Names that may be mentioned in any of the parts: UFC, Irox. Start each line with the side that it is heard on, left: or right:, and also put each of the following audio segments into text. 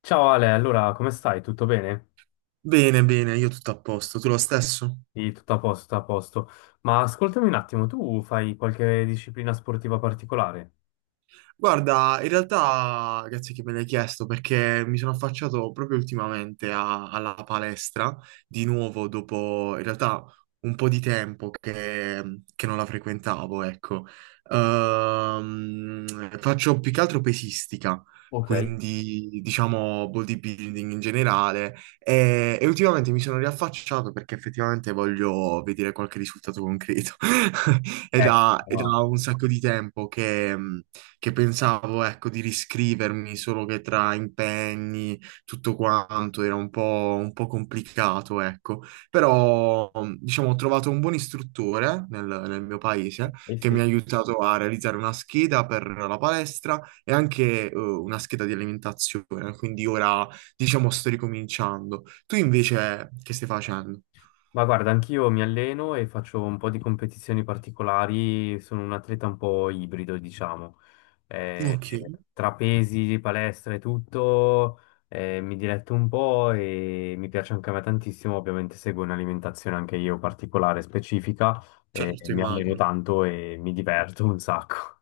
left: Ciao Ale, allora come stai? Tutto bene?
right: Bene, bene, io tutto a posto. Tu lo stesso?
left: Sì, tutto a posto, tutto a posto. Ma ascoltami un attimo, tu fai qualche disciplina sportiva particolare?
right: Guarda, in realtà, grazie che me l'hai chiesto perché mi sono affacciato proprio ultimamente alla palestra, di nuovo dopo in realtà un po' di tempo che non la frequentavo, ecco. Faccio più che altro pesistica,
left: Ok.
right: quindi diciamo bodybuilding in generale e ultimamente mi sono riaffacciato perché effettivamente voglio vedere qualche risultato concreto. È da, è
left: Ah,
right: da un sacco di tempo che pensavo, ecco, di riscrivermi, solo che tra impegni, tutto quanto era un po' complicato, ecco. Però, diciamo, ho trovato un buon istruttore nel mio paese
left: eh
right: che mi ha
left: sì.
right: aiutato a realizzare una scheda per la palestra e anche, una scheda di alimentazione. Quindi ora, diciamo, sto ricominciando. Tu invece che stai facendo?
left: Ma guarda, anch'io mi alleno e faccio un po' di competizioni particolari, sono un atleta un po' ibrido, diciamo. Eh,
right: Ok,
left: Tra pesi, palestra e tutto, mi diletto un po' e mi piace anche a me tantissimo, ovviamente seguo un'alimentazione anche io particolare, specifica,
right: certo,
left: mi alleno
right: immagino.
left: tanto e mi diverto un sacco.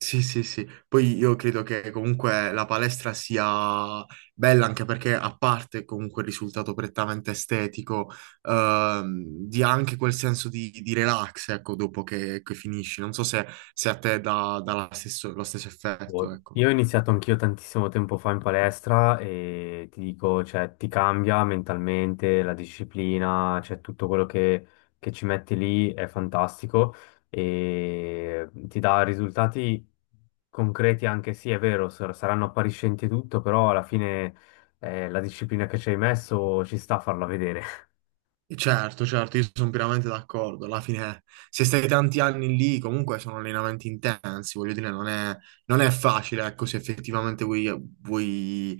right: Sì, sì, sì. Poi io credo che comunque la palestra sia bella anche perché a parte comunque il risultato prettamente estetico, dia anche quel senso di relax, ecco, dopo che finisci. Non so se a te dà lo stesso effetto,
left: Boh,
right: ecco.
left: io ho iniziato anch'io tantissimo tempo fa in palestra e ti dico, cioè, ti cambia mentalmente la disciplina, cioè tutto quello che ci metti lì è fantastico e ti dà risultati concreti anche, sì, è vero, saranno appariscenti e tutto, però alla fine la disciplina che ci hai messo ci sta a farla vedere.
right: Certo, certo, io sono pienamente d'accordo. Alla fine, se stai tanti anni lì, comunque sono allenamenti intensi, voglio dire, non è facile, ecco, se effettivamente vuoi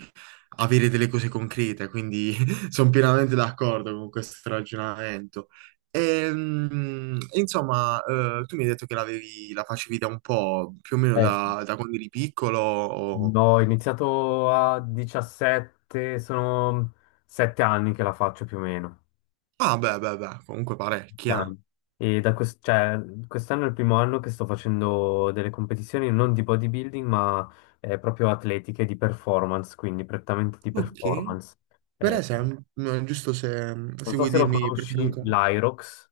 right: avere delle cose concrete, quindi sono pienamente d'accordo con questo ragionamento. Insomma, tu mi hai detto che l'avevi, la facevi da un po', più o meno
left: Sì.
right: da quando eri piccolo, o...
left: No, ho iniziato a 17, sono 7 anni che la faccio più o meno.
right: Ah, beh, beh, beh, comunque parecchia.
left: Milano. E cioè, quest'anno è il primo anno che sto facendo delle competizioni non di bodybuilding, ma proprio atletiche di performance, quindi prettamente di
right: Ok.
left: performance.
right: Per
left: Eh,
right: esempio, no, giusto se,
left: non
right: se
left: so
right: vuoi
left: se lo
right: dirmi perché non
left: conosci,
right: conosco.
left: l'Irox.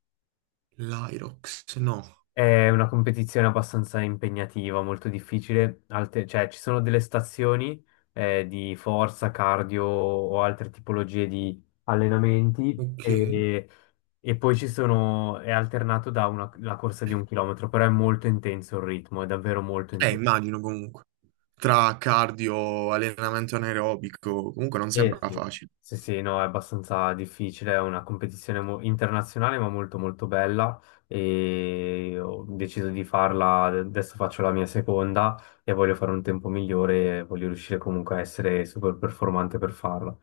right: L'Irox, no.
left: È una competizione abbastanza impegnativa, molto difficile. Cioè, ci sono delle stazioni di forza, cardio o altre tipologie di allenamenti.
right: Ok.
left: E poi ci sono, è alternato da una, la corsa di un chilometro, però è molto intenso il ritmo, è davvero molto
right: Eh,
left: intenso.
right: immagino comunque. Tra cardio, allenamento anaerobico, comunque non
left: Eh
right: sembra
left: sì.
right: facile.
left: Sì, sì, no, è abbastanza difficile, è una competizione internazionale ma molto molto bella e ho deciso di farla, adesso faccio la mia seconda e voglio fare un tempo migliore e voglio riuscire comunque a essere super performante per farla.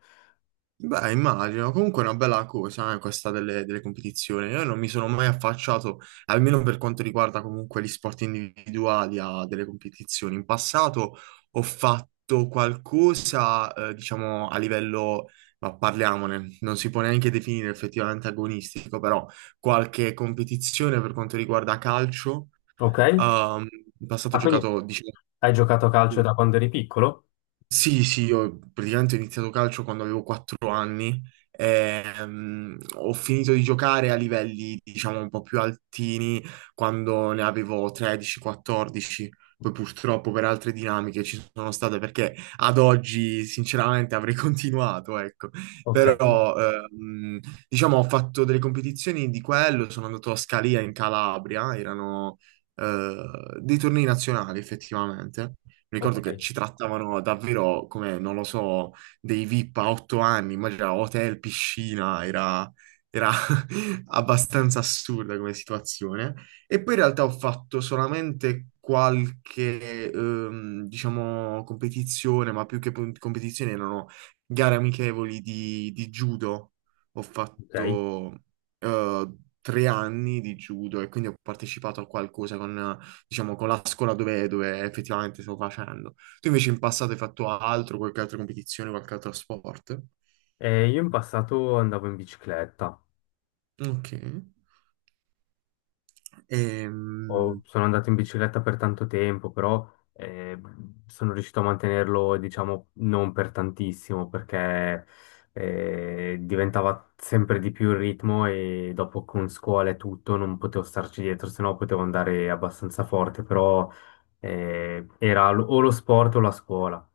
right: Beh, immagino, comunque è una bella cosa, questa delle competizioni. Io non mi sono mai affacciato, almeno per quanto riguarda comunque gli sport individuali, a delle competizioni. In passato ho fatto qualcosa, diciamo, a livello, ma parliamone, non si può neanche definire effettivamente agonistico, però qualche competizione per quanto riguarda calcio.
left: Ok?
right: ehm, In passato ho
left: Ah, quindi
right: giocato, diciamo...
left: hai giocato a calcio da quando eri piccolo?
right: Sì, sì, io praticamente ho iniziato calcio quando avevo 4 anni. Ho finito di giocare a livelli, diciamo, un po' più altini quando ne avevo 13-14. Poi purtroppo per altre dinamiche ci sono state perché ad oggi sinceramente avrei continuato, ecco.
left: Ok,
right: Però diciamo ho fatto delle competizioni di quello, sono andato a Scalia in Calabria, erano eh, dei tornei nazionali effettivamente. Mi
left: ok,
right: ricordo che ci trattavano davvero come, non lo so, dei VIP a 8 anni, immagina hotel, piscina, era abbastanza assurda come situazione. E poi in realtà ho fatto solamente qualche, diciamo, competizione, ma più che competizioni erano gare amichevoli di judo. Ho
left: ok.
right: fatto eh, 3 anni di judo e quindi ho partecipato a qualcosa con diciamo, con la scuola dove effettivamente stavo facendo. Tu invece in passato hai fatto altro, qualche altra competizione, qualche altro sport?
left: Io in passato andavo in bicicletta.
right: Ok. Ehm,
left: Sono andato in bicicletta per tanto tempo, però eh, sono riuscito a mantenerlo, diciamo, non per tantissimo, perché diventava sempre di più il ritmo e dopo con scuola e tutto non potevo starci dietro, sennò potevo andare abbastanza forte, però era o lo sport o la scuola.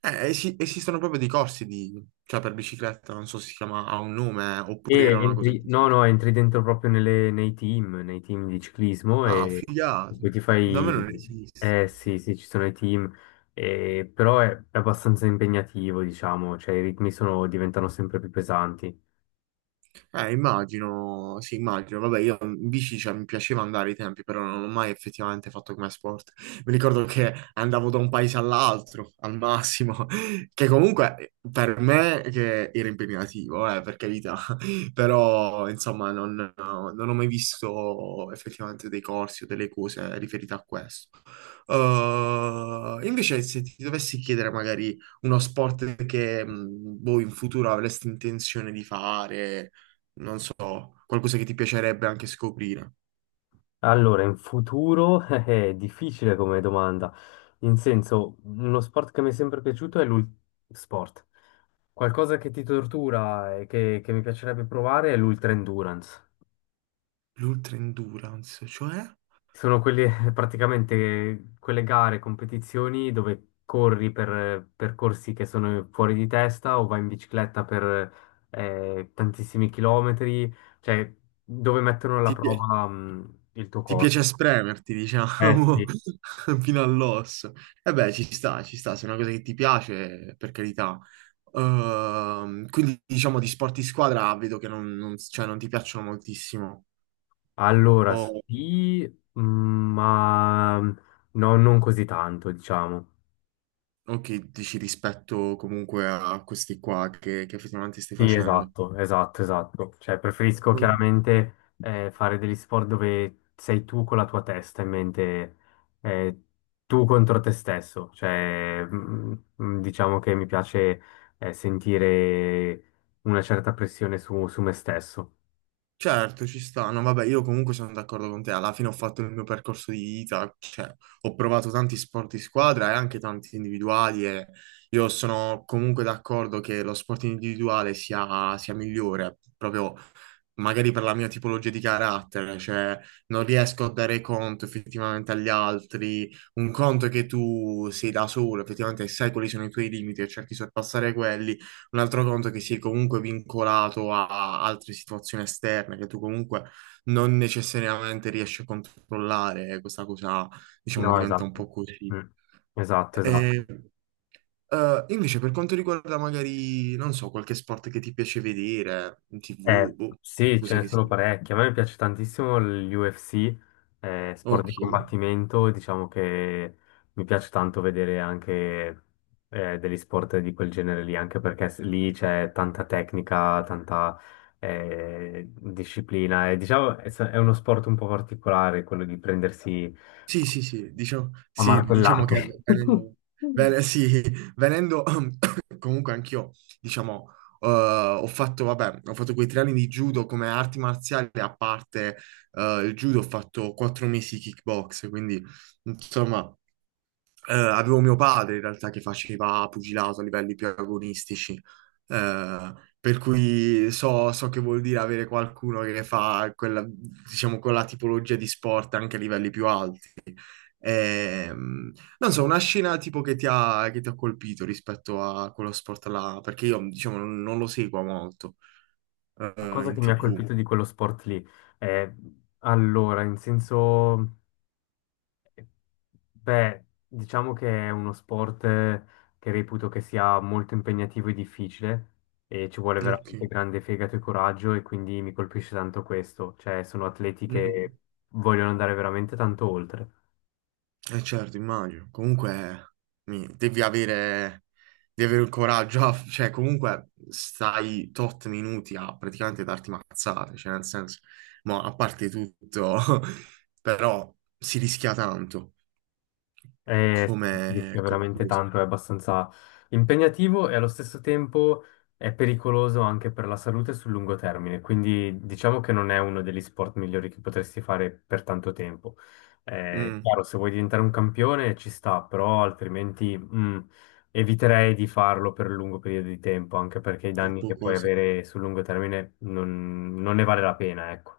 right: Esistono proprio dei corsi di, cioè per bicicletta, non so se si chiama, ha un nome, oppure era
left: E
right: una cosa
left: entri, no,
right: così.
left: no, entri dentro proprio nei team di ciclismo
right: Ah,
left: e
right: figato.
left: poi ti
right: Da me non
left: fai...
right: esiste.
left: Eh sì, sì, ci sono i team, però è abbastanza impegnativo, diciamo, cioè diventano sempre più pesanti.
right: Immagino, sì, immagino. Vabbè, io in bici, cioè, mi piaceva andare ai tempi, però non l'ho mai effettivamente fatto come sport. Mi ricordo che andavo da un paese all'altro, al massimo, che comunque per me che era impegnativo, per carità. Però, insomma, non ho mai visto effettivamente dei corsi o delle cose riferite a questo. Invece, se ti dovessi chiedere magari uno sport che, boh, in futuro avresti intenzione di fare non so, qualcosa che ti piacerebbe anche scoprire.
left: Allora, in futuro è difficile come domanda, in senso, uno sport che mi è sempre piaciuto è l'ultra sport. Qualcosa che ti tortura e che mi piacerebbe provare è l'ultra endurance.
right: L'ultra endurance, cioè
left: Sono quelle, praticamente quelle gare, competizioni dove corri per percorsi che sono fuori di testa o vai in bicicletta per tantissimi chilometri, cioè dove mettono alla
right: ti, pi-
left: prova il tuo
right: ti
left: corpo.
right: piace spremerti,
left: Eh
right: diciamo,
left: sì,
right: fino all'osso. E beh, ci sta, se è una cosa che ti piace, per carità. Quindi diciamo di sport di squadra vedo che cioè, non ti piacciono moltissimo.
left: allora
right: O,
left: sì, mh, ma mm, no, non così tanto, diciamo.
right: o che dici rispetto comunque a questi qua che effettivamente stai
left: Sì,
right: facendo.
left: esatto, esatto, esatto. Cioè, preferisco chiaramente fare degli sport dove sei tu con la tua testa in mente, eh, tu contro te stesso. Diciamo che mi piace sentire una certa pressione su me stesso.
right: Certo, ci sta. No, vabbè, io comunque sono d'accordo con te. Alla fine ho fatto il mio percorso di vita, cioè ho provato tanti sport di squadra e anche tanti individuali e io sono comunque d'accordo che lo sport individuale sia migliore, proprio magari per la mia tipologia di carattere, cioè non riesco a dare conto effettivamente agli altri. Un conto è che tu sei da solo, effettivamente sai quali sono i tuoi limiti e cerchi di sorpassare quelli. Un altro conto è che sei comunque vincolato a altre situazioni esterne che tu comunque non necessariamente riesci a controllare. E questa cosa, diciamo,
left: No,
right: diventa un
left: esatto.
right: po' così.
left: Mm. Esatto, esatto.
right: E, Invece, per quanto riguarda magari, non so, qualche sport che ti piace vedere in TV, boh,
left: Sì, ce
right: cosa
left: ne
right: che
left: sono
right: sia.
left: parecchi. A me piace tantissimo l'UFC, sport
right: Ok,
left: di combattimento, e diciamo che mi piace tanto vedere anche degli sport di quel genere lì, anche perché lì c'è tanta tecnica, tanta disciplina. E, diciamo è uno sport un po' particolare quello di prendersi
right: sì, sì,
left: a
right: sì, diciamo che
left: martellate.
right: venendo, sì, venendo comunque anch'io, diciamo, ho fatto, vabbè, ho fatto quei 3 anni di judo come arti marziali, a parte il judo ho fatto 4 mesi di kickbox, quindi insomma, avevo mio padre in realtà che faceva pugilato a livelli più agonistici, eh, per cui so che vuol dire avere qualcuno che fa quella, diciamo, quella tipologia di sport anche a livelli più alti. Ehm, Non so, una scena tipo che ti ha colpito rispetto a quello sport là, perché io diciamo non lo seguo molto,
left: La cosa
right: in
left: che mi ha
right: TV.
left: colpito di quello sport lì è allora, in senso. Beh, diciamo che è uno sport che reputo che sia molto impegnativo e difficile e ci vuole
right: Ok.
left: veramente grande fegato e coraggio e quindi mi colpisce tanto questo, cioè sono atleti
right: Mm-mm.
left: che vogliono andare veramente tanto oltre.
right: Eh certo, immagino. Comunque mi- devi avere, devi avere, il coraggio, cioè comunque stai tot minuti a praticamente darti mazzate, cioè nel senso, ma a parte tutto, però si rischia tanto
left: Eh sì,
right: come,
left: rischia
right: come
left: veramente
right: cosa.
left: tanto, è abbastanza impegnativo e allo stesso tempo è pericoloso anche per la salute sul lungo termine, quindi diciamo che non è uno degli sport migliori che potresti fare per tanto tempo.
right: Mm,
left: Chiaro, se vuoi diventare un campione ci sta, però altrimenti mm, eviterei di farlo per un lungo periodo di tempo, anche perché i
right: un
left: danni
right: po'
left: che puoi
right: così.
left: avere sul lungo termine non, non ne vale la pena, ecco.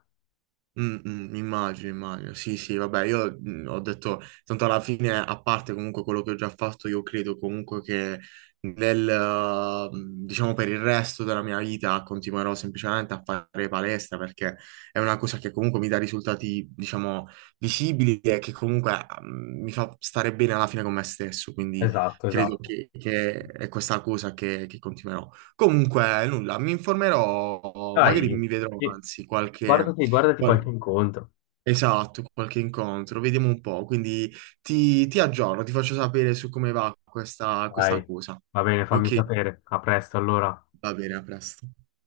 right: Mm, mm, immagino, immagino. Sì, sì, vabbè, io ho detto, tanto alla fine, a parte comunque quello che ho già fatto, io credo comunque che nel, eh, diciamo, per il resto della mia vita continuerò semplicemente a fare palestra perché è una cosa che comunque mi dà risultati, diciamo, visibili e che comunque mi fa stare bene alla fine con me stesso, quindi
left: Esatto,
right: credo
left: esatto.
right: che è questa cosa che continuerò. Comunque, nulla, mi informerò, magari
left: Dai,
right: mi vedrò,
left: sì,
right: anzi, qualche...
left: guardati, guardati
right: Qual-
left: qualche incontro.
right: Esatto, qualche incontro, vediamo un po'. Quindi ti aggiorno, ti faccio sapere su come va questa,
left: Dai,
right: questa cosa.
left: va bene, fammi
right: Ok,
left: sapere. A presto allora.
right: va bene, a presto.